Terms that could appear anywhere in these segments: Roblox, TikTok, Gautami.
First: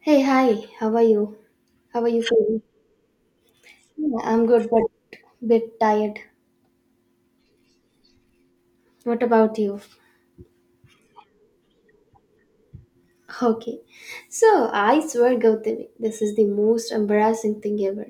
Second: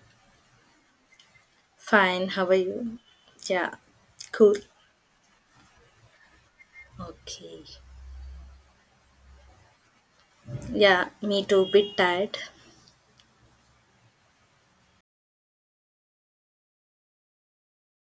Hey, hi. How are you? How are you Fine, how are feeling? you? Yeah, Yeah, I'm cool. good, but bit tired. Okay. What about you? Yeah, me too, bit tired. Okay. So I swear, Gautami, this is the most embarrassing thing ever.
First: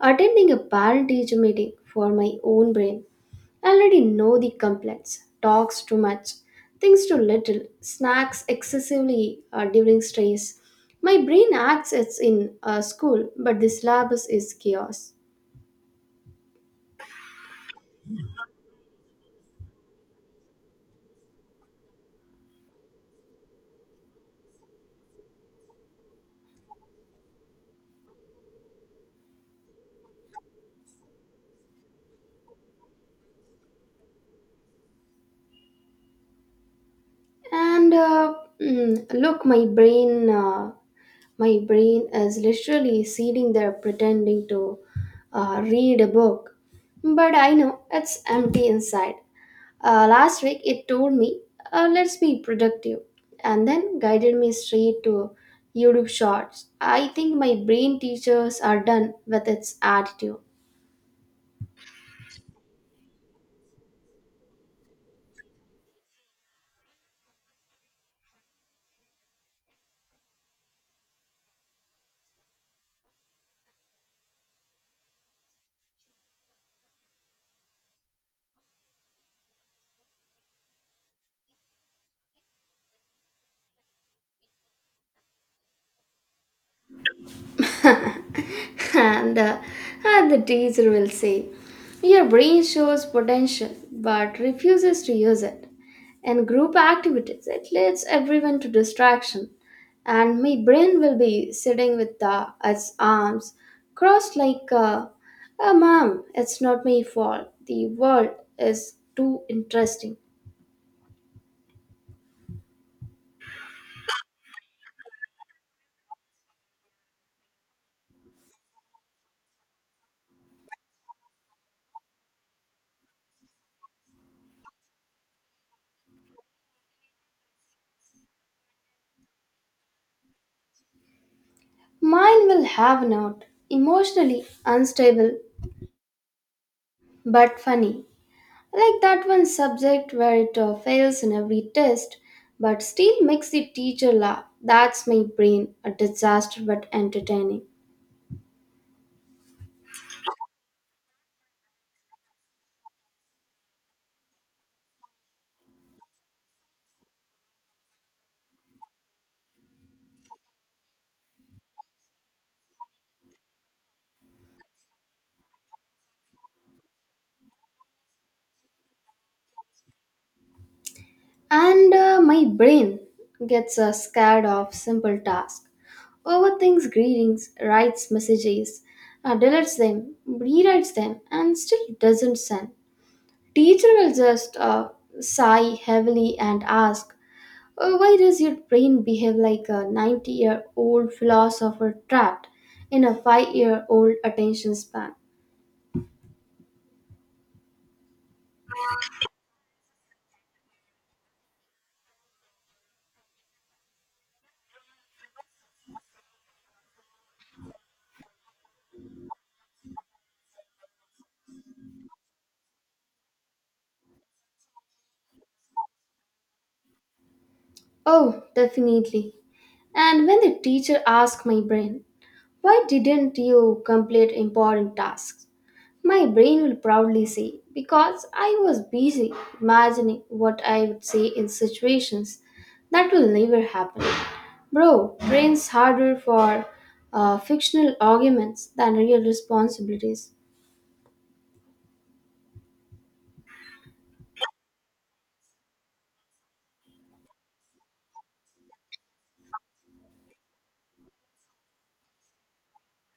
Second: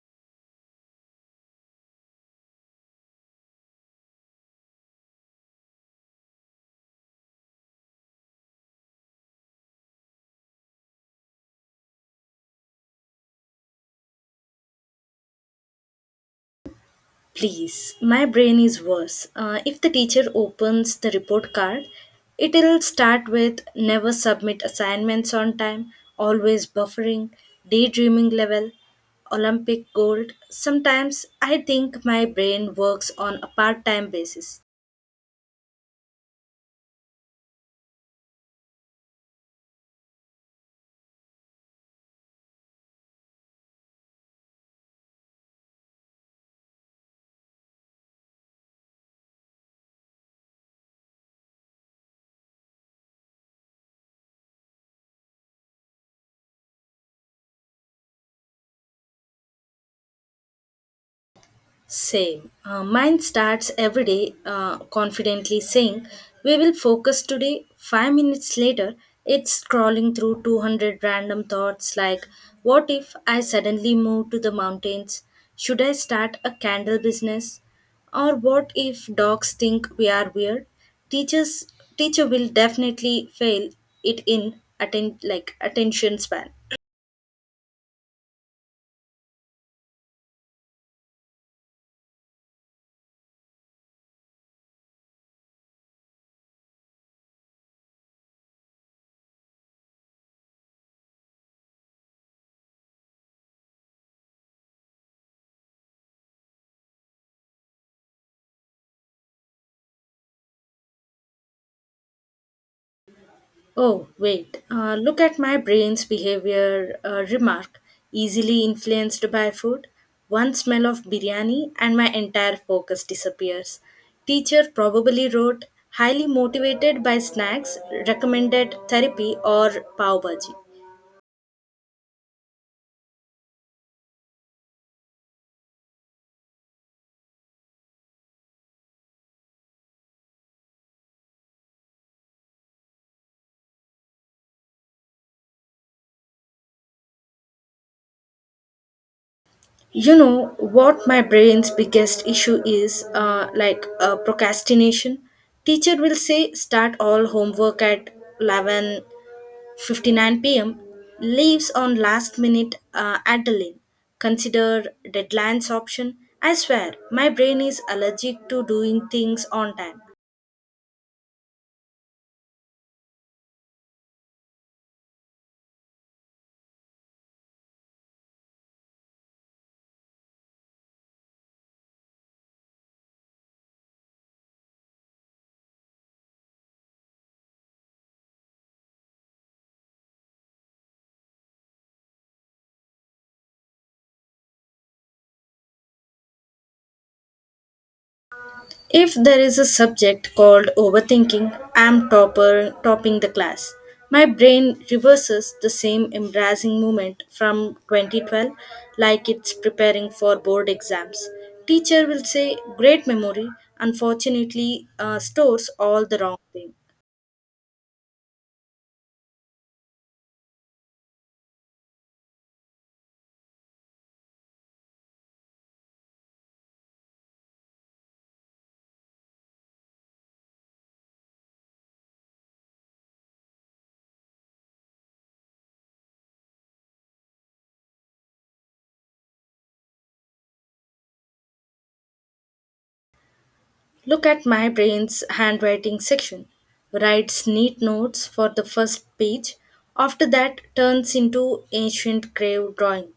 Attending a parent-teacher meeting for my own brain. I already know the complaints. Talks too much, thinks too little, snacks excessively during stress. My brain acts as in school, but the syllabus is chaos. Please, my brain is worse. If the teacher opens the report card, it'll start with never submit assignments on time, always buffering, daydreaming level, Olympic gold. Sometimes I think my brain works on a part time basis. And uh, Look, my brain is literally sitting there pretending to read a book, but I know it's empty inside. Last week, it told me, "Let's be productive," and then guided me straight to YouTube Shorts. I think my brain teachers are done with its attitude. Same. Mine starts every day confidently saying, "We will focus today." 5 minutes later, it's scrolling through 200 random thoughts like, "What if I suddenly move to the mountains? Should I start a candle business? Or what if dogs think we are weird?" Teachers, teacher will definitely fail it in attend like attention span. And and the teacher will say, your brain shows potential but refuses to use it. In group activities, it leads everyone to distraction, and my brain will be sitting with its arms crossed like a mom. It's not my fault. The world is too interesting. Oh, wait. Look at my brain's behavior remark, easily influenced by food. One smell of biryani and my entire focus disappears. Teacher probably wrote, highly motivated by snacks, recommended therapy or pav bhaji. Mine will have not emotionally unstable but funny. Like that one subject where it fails in every test but still makes the teacher laugh. That's my brain, a disaster but entertaining. You know what my brain's biggest issue is, like procrastination. Teacher will say, start all homework at 11:59 p.m., leaves on last minute Adeline. Consider deadlines option. I swear, my brain is allergic to doing things on time. And My brain gets scared of simple tasks, overthinks greetings, writes messages, deletes them, rewrites them, and still doesn't send. Teacher will just sigh heavily and ask, why does your brain behave like a 90-year-old philosopher trapped in a 5-year-old attention span? If there is a subject called overthinking, I'm topper topping the class. My brain reverses the same embarrassing moment from 2012 like it's preparing for board exams. Teacher will say great memory, unfortunately stores all the wrong things. Oh, definitely. And when the teacher asks my brain, why didn't you complete important tasks? My brain will proudly say, because I was busy imagining what I would say in situations that will never happen. Bro, brain's harder for fictional arguments than real responsibilities. Look at my brain's handwriting section. Writes neat notes for the first page. After that, turns into ancient grave drawing.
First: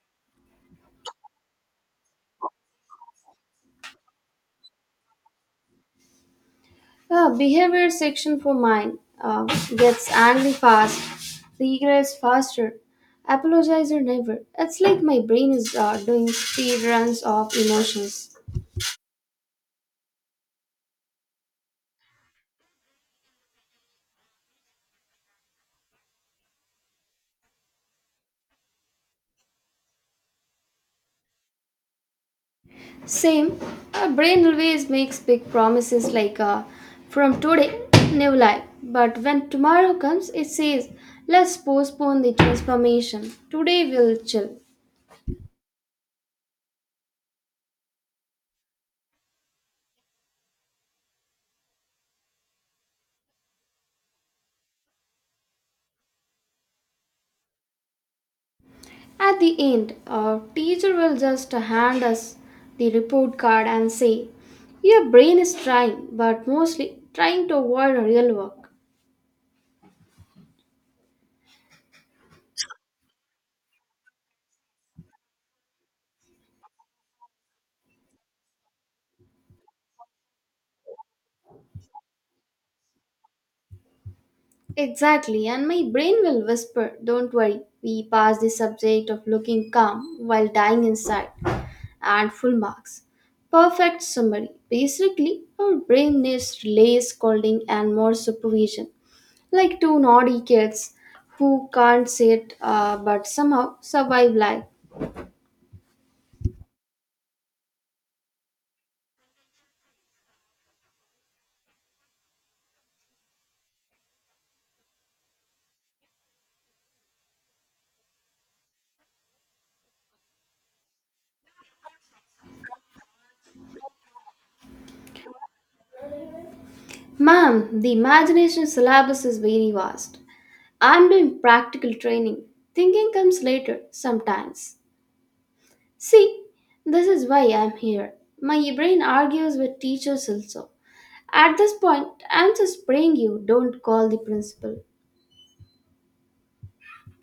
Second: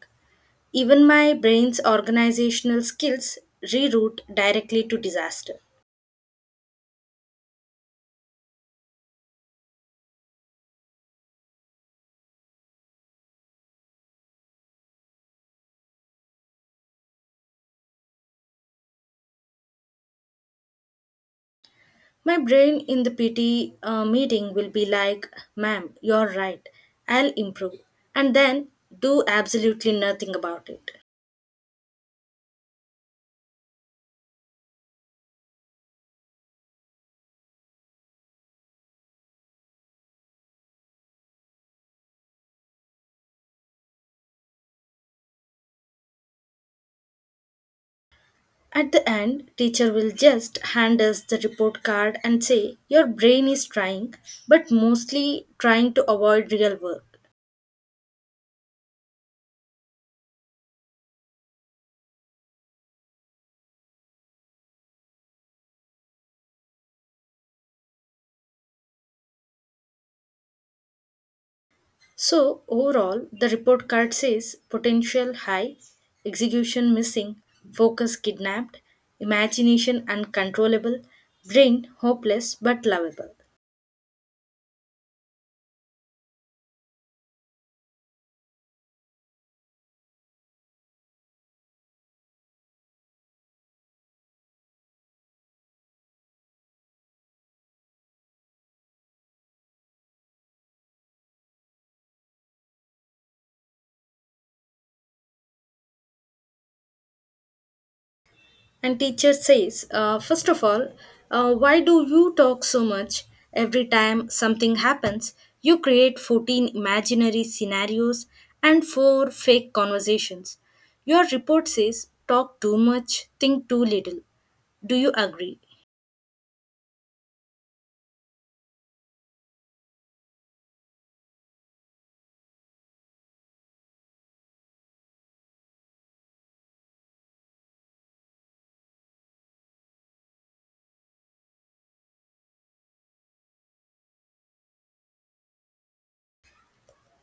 Even my brain's organizational skills reroute directly to disaster. Behavior section for mine gets angry fast, regrets faster, apologizer never. It's like my brain is doing speed runs of emotions. My brain in the PT meeting will be like, "Ma'am, you're right. I'll improve." And then do absolutely nothing about it. Same, our brain always makes big promises like from today, new life. But when tomorrow comes, it says, let's postpone the transformation. Today we'll chill. At the end, teacher will just hand us the report card and say, "Your brain is trying, but mostly trying to avoid real work." At the end, our teacher will just hand us the report card and say, your brain is trying, but mostly trying to avoid real work. So, overall, the report card says potential high, execution missing, focus kidnapped, imagination uncontrollable, brain hopeless but lovable. Exactly, and my brain will whisper, don't worry, we passed the subject of looking calm while dying inside, and full marks. Perfect summary. Basically, our brain needs less scolding and more supervision, like two naughty kids who can't sit but somehow survive life. And teacher says, first of all, why do you talk so much? Every time something happens, you create 14 imaginary scenarios and 4 fake conversations. Your report says, talk too much, think too little. Do you agree? Ma'am, the imagination syllabus is very vast. I'm doing practical training. Thinking comes later, sometimes. See, this is why I'm here. My brain argues with teachers also. At this point, I'm just praying you don't call the principal.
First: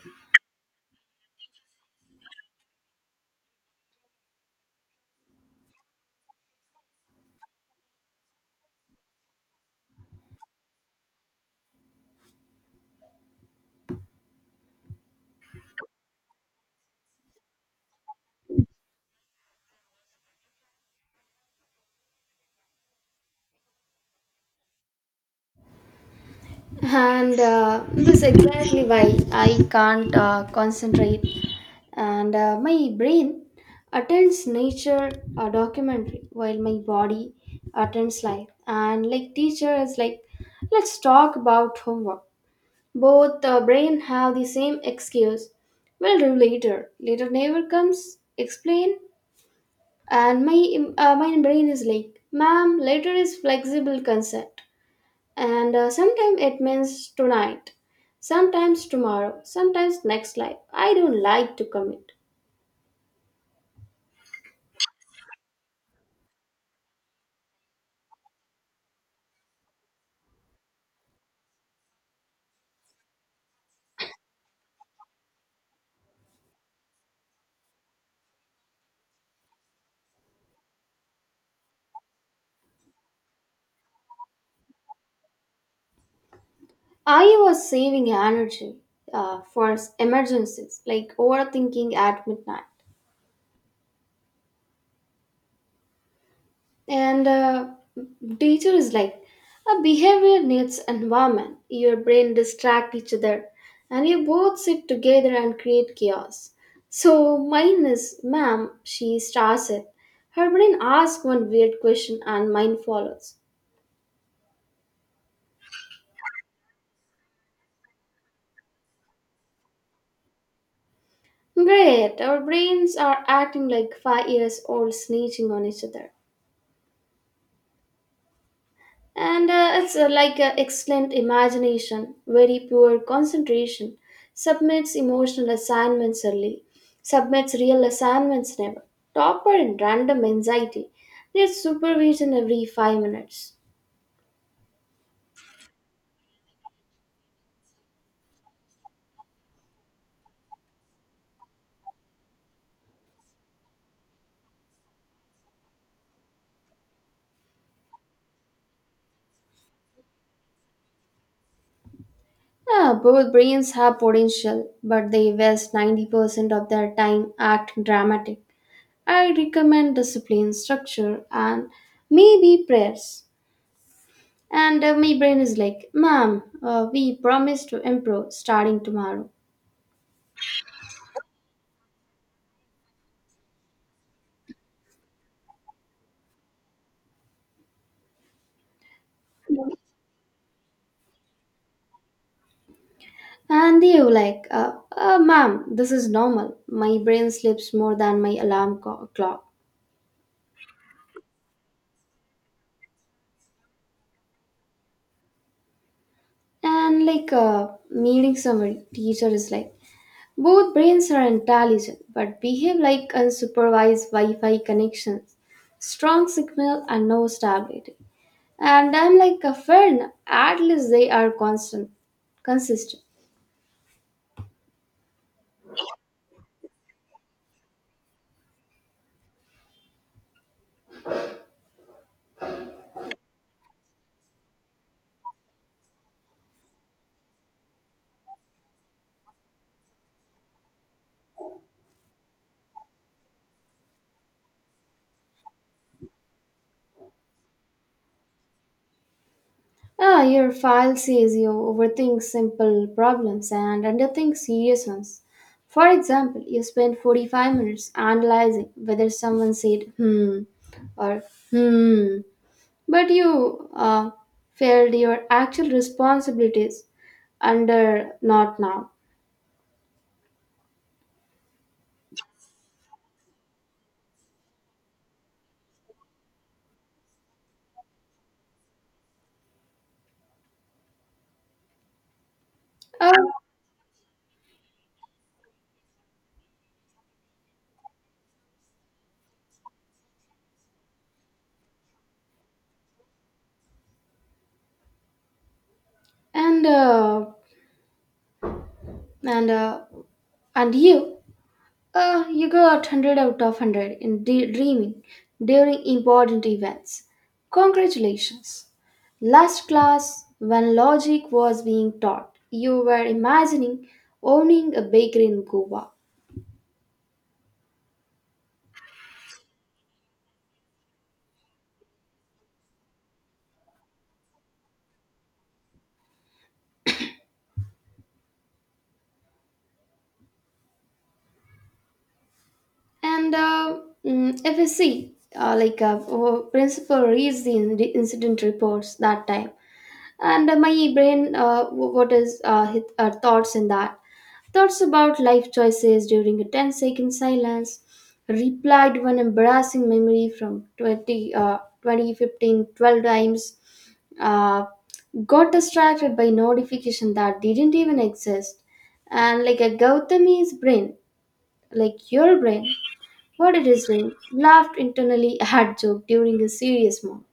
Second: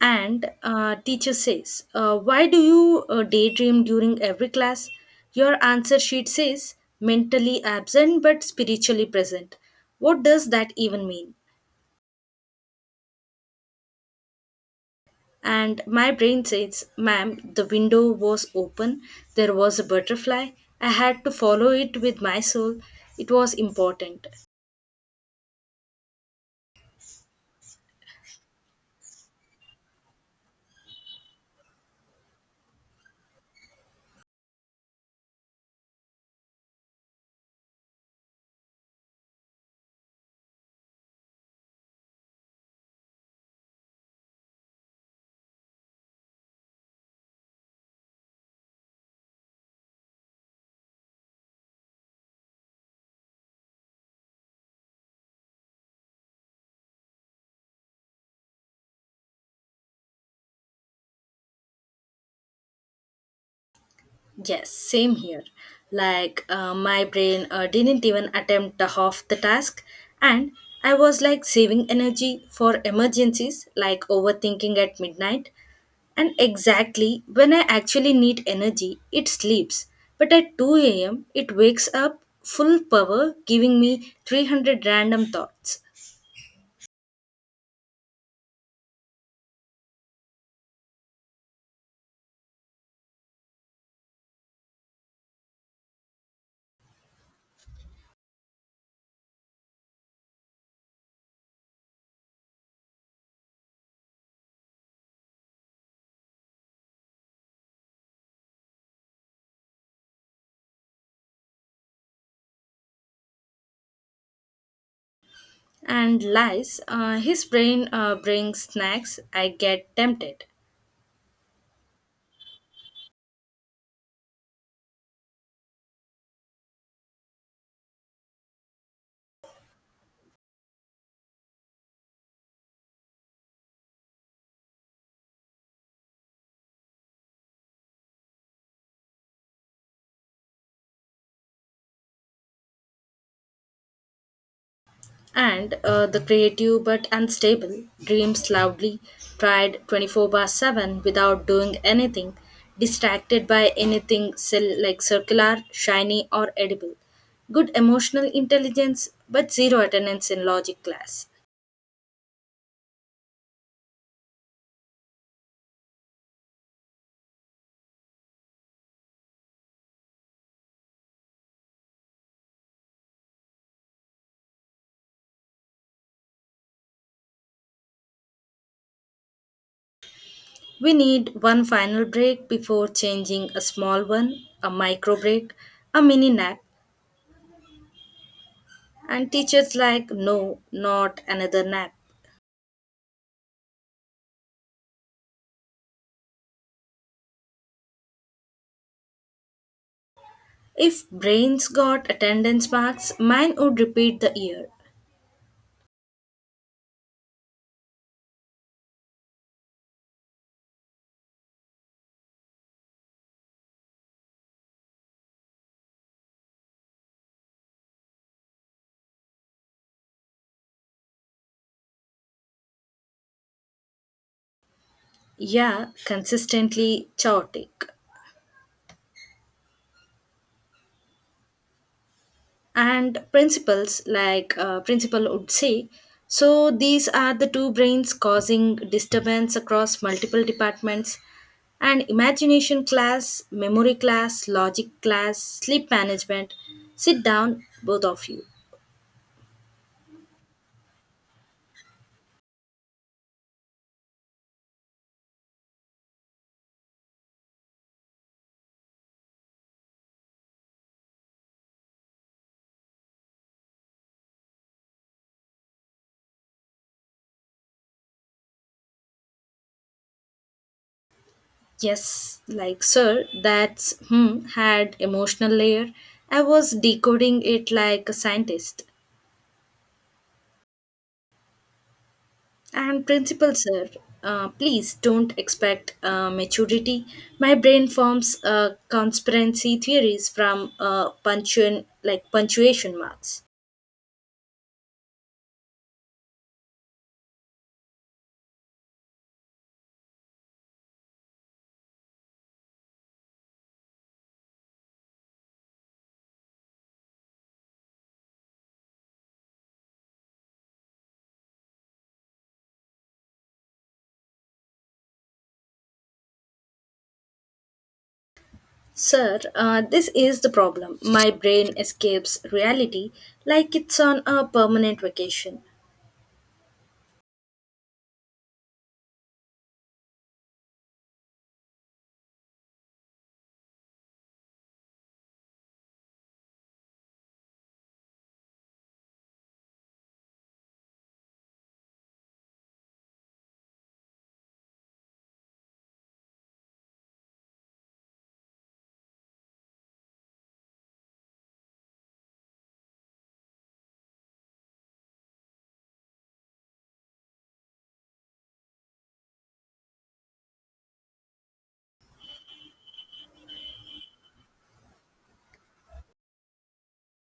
And teacher says, why do you daydream during every class? Your answer sheet says, mentally absent but spiritually present. What does that even mean? And my brain says, "Ma'am, the window was open, there was a butterfly. I had to follow it with my soul. It was important." And This is exactly why I can't concentrate, and my brain attends nature documentary while my body attends life. And like, teacher is like, let's talk about homework. Both brain have the same excuse, we'll do later, later never comes, explain. And my brain is like, ma'am, later is flexible consent, and sometimes it means tonight, sometimes tomorrow, sometimes next life, I don't like to commit. Yes, same here. Like, my brain didn't even attempt the half the task, and I was like saving energy for emergencies, like overthinking at midnight. And exactly when I actually need energy, it sleeps. But at 2 a.m., it wakes up full power, giving me 300 random thoughts I was saving energy for emergencies like overthinking at midnight. And Teacher is like, a behavior needs environment, your brain distract each other, and you both sit together and create chaos. So mine is, ma'am, she starts it, her brain asks one weird question and mine follows. and lies. His brain brings snacks. I get tempted. Great, our brains are acting like 5 years old snitching on each other. And it's like excellent imagination, very poor concentration, submits emotional assignments early, submits real assignments never, topper in random anxiety, needs supervision every 5 minutes. And the creative but unstable dreams loudly, tried 24/7 without doing anything, distracted by anything cell like circular, shiny, or edible. Good emotional intelligence, but zero attendance in logic class. Ah, both brains have potential, but they waste 90% of their time acting dramatic. I recommend discipline, structure, and maybe prayers. And My brain is like, "Mom, we promised to improve starting tomorrow." We need one final break before changing a small one, a micro break, a mini nap, and teachers like, no, not another nap. And you like, ma'am, this is normal. My brain sleeps more than my alarm clock. If brains got attendance marks, mine would repeat the year. And like, meeting summary, teacher is like, both brains are intelligent but behave like unsupervised Wi-Fi connections, strong signal and no stability. And I'm like, a friend, at least they are consistent. Yeah, consistently chaotic, and principles like principal would say, so these are the two brains causing disturbance across multiple departments and imagination class, memory class, logic class, sleep management. Sit down, both of you. Ah, your file says you overthink simple problems and underthink serious ones. For example, you spend 45 minutes analyzing whether someone said hmm or hmm, but you failed your actual responsibilities under not now. Yes, like sir, that's hmm had emotional layer. I was decoding it like a scientist. And Oh, principal sir, please don't expect maturity. My brain forms conspiracy theories from punctuation, like punctuation marks. and uh, and uh, and you. You got 100 out of 100 in dreaming during important events. Congratulations. Last class, when logic was being taught, you were imagining owning a bakery in Goa. Sir, this is the problem. My brain escapes reality like it's on a permanent vacation. And uh, if you see, our principal reads the incident reports that time. And my brain w- What is his, thoughts in that, thoughts about life choices during a ten-second silence, replied one embarrassing memory from 2015 12 times, uh, got distracted by notification that didn't even exist. And like, a Gautami's brain, like your brain, what it is doing, laughed internally at joke during a serious moment.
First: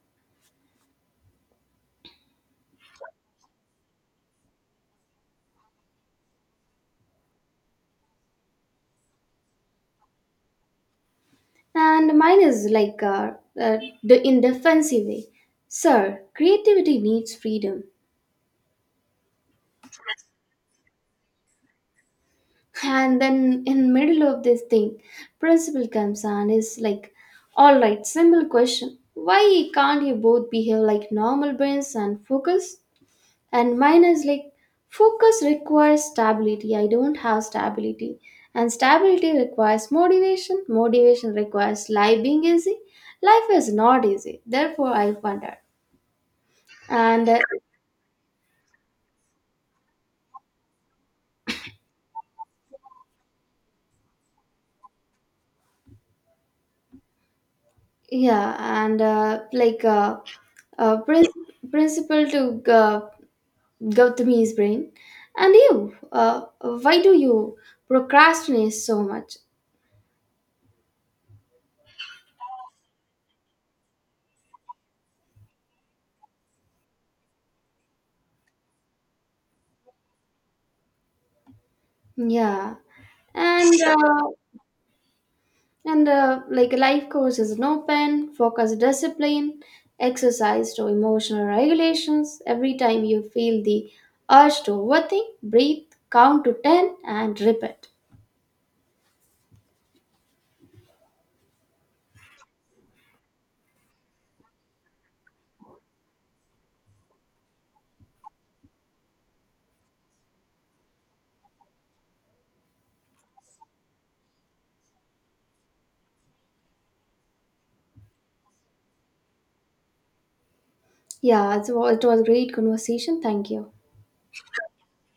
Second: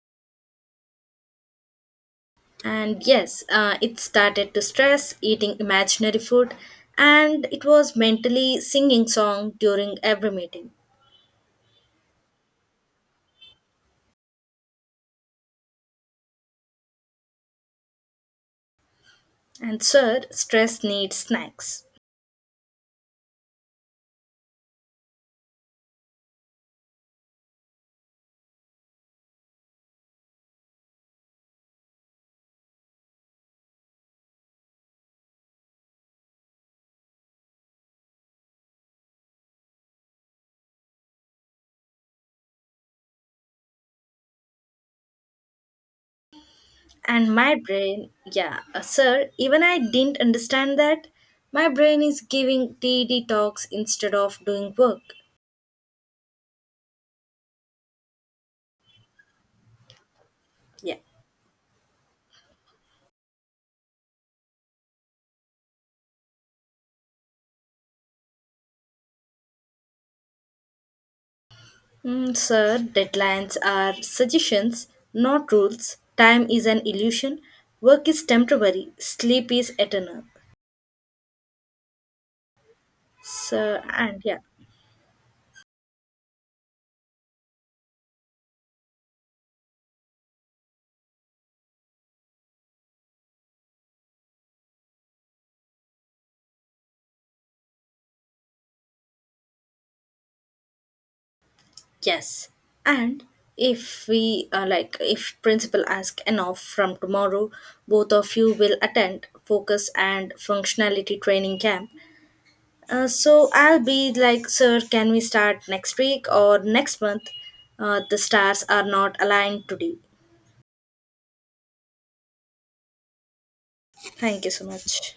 And yes, it started to stress eating imaginary food, and it was mentally singing song during every meeting. And mine is like, the in defensive way. Sir, creativity needs freedom. And sir, stress needs snacks. And then in middle of this thing, principal comes and is like, all right, simple question. Why can't you both behave like normal brains and focus? And mine is like, focus requires stability. I don't have stability. And stability requires motivation. Motivation requires life being easy. Life is not easy. Therefore, I wonder. And And my brain, yeah, sir, even I didn't understand that. My brain is giving tea detox instead of doing work. Yeah. and uh, like uh, Yeah. uh, prin- Principal to Gautami's brain, and you, why do you procrastinate so much? Mm, sir, deadlines are suggestions, not rules. Time is an illusion. Work is temporary. Sleep is eternal. Yeah, and Sir, and uh, yeah, and like life course is an open focus discipline exercise to emotional regulations. Every time you feel the urge to overthink, breathe, count to 10 and repeat. yes. And if we like, if principal ask enough from tomorrow, both of you will attend focus and functionality training camp. So I'll be like, sir, can we start next week or next month? The stars are not aligned today. Yeah, it was a great conversation, thank you. Thank you so much.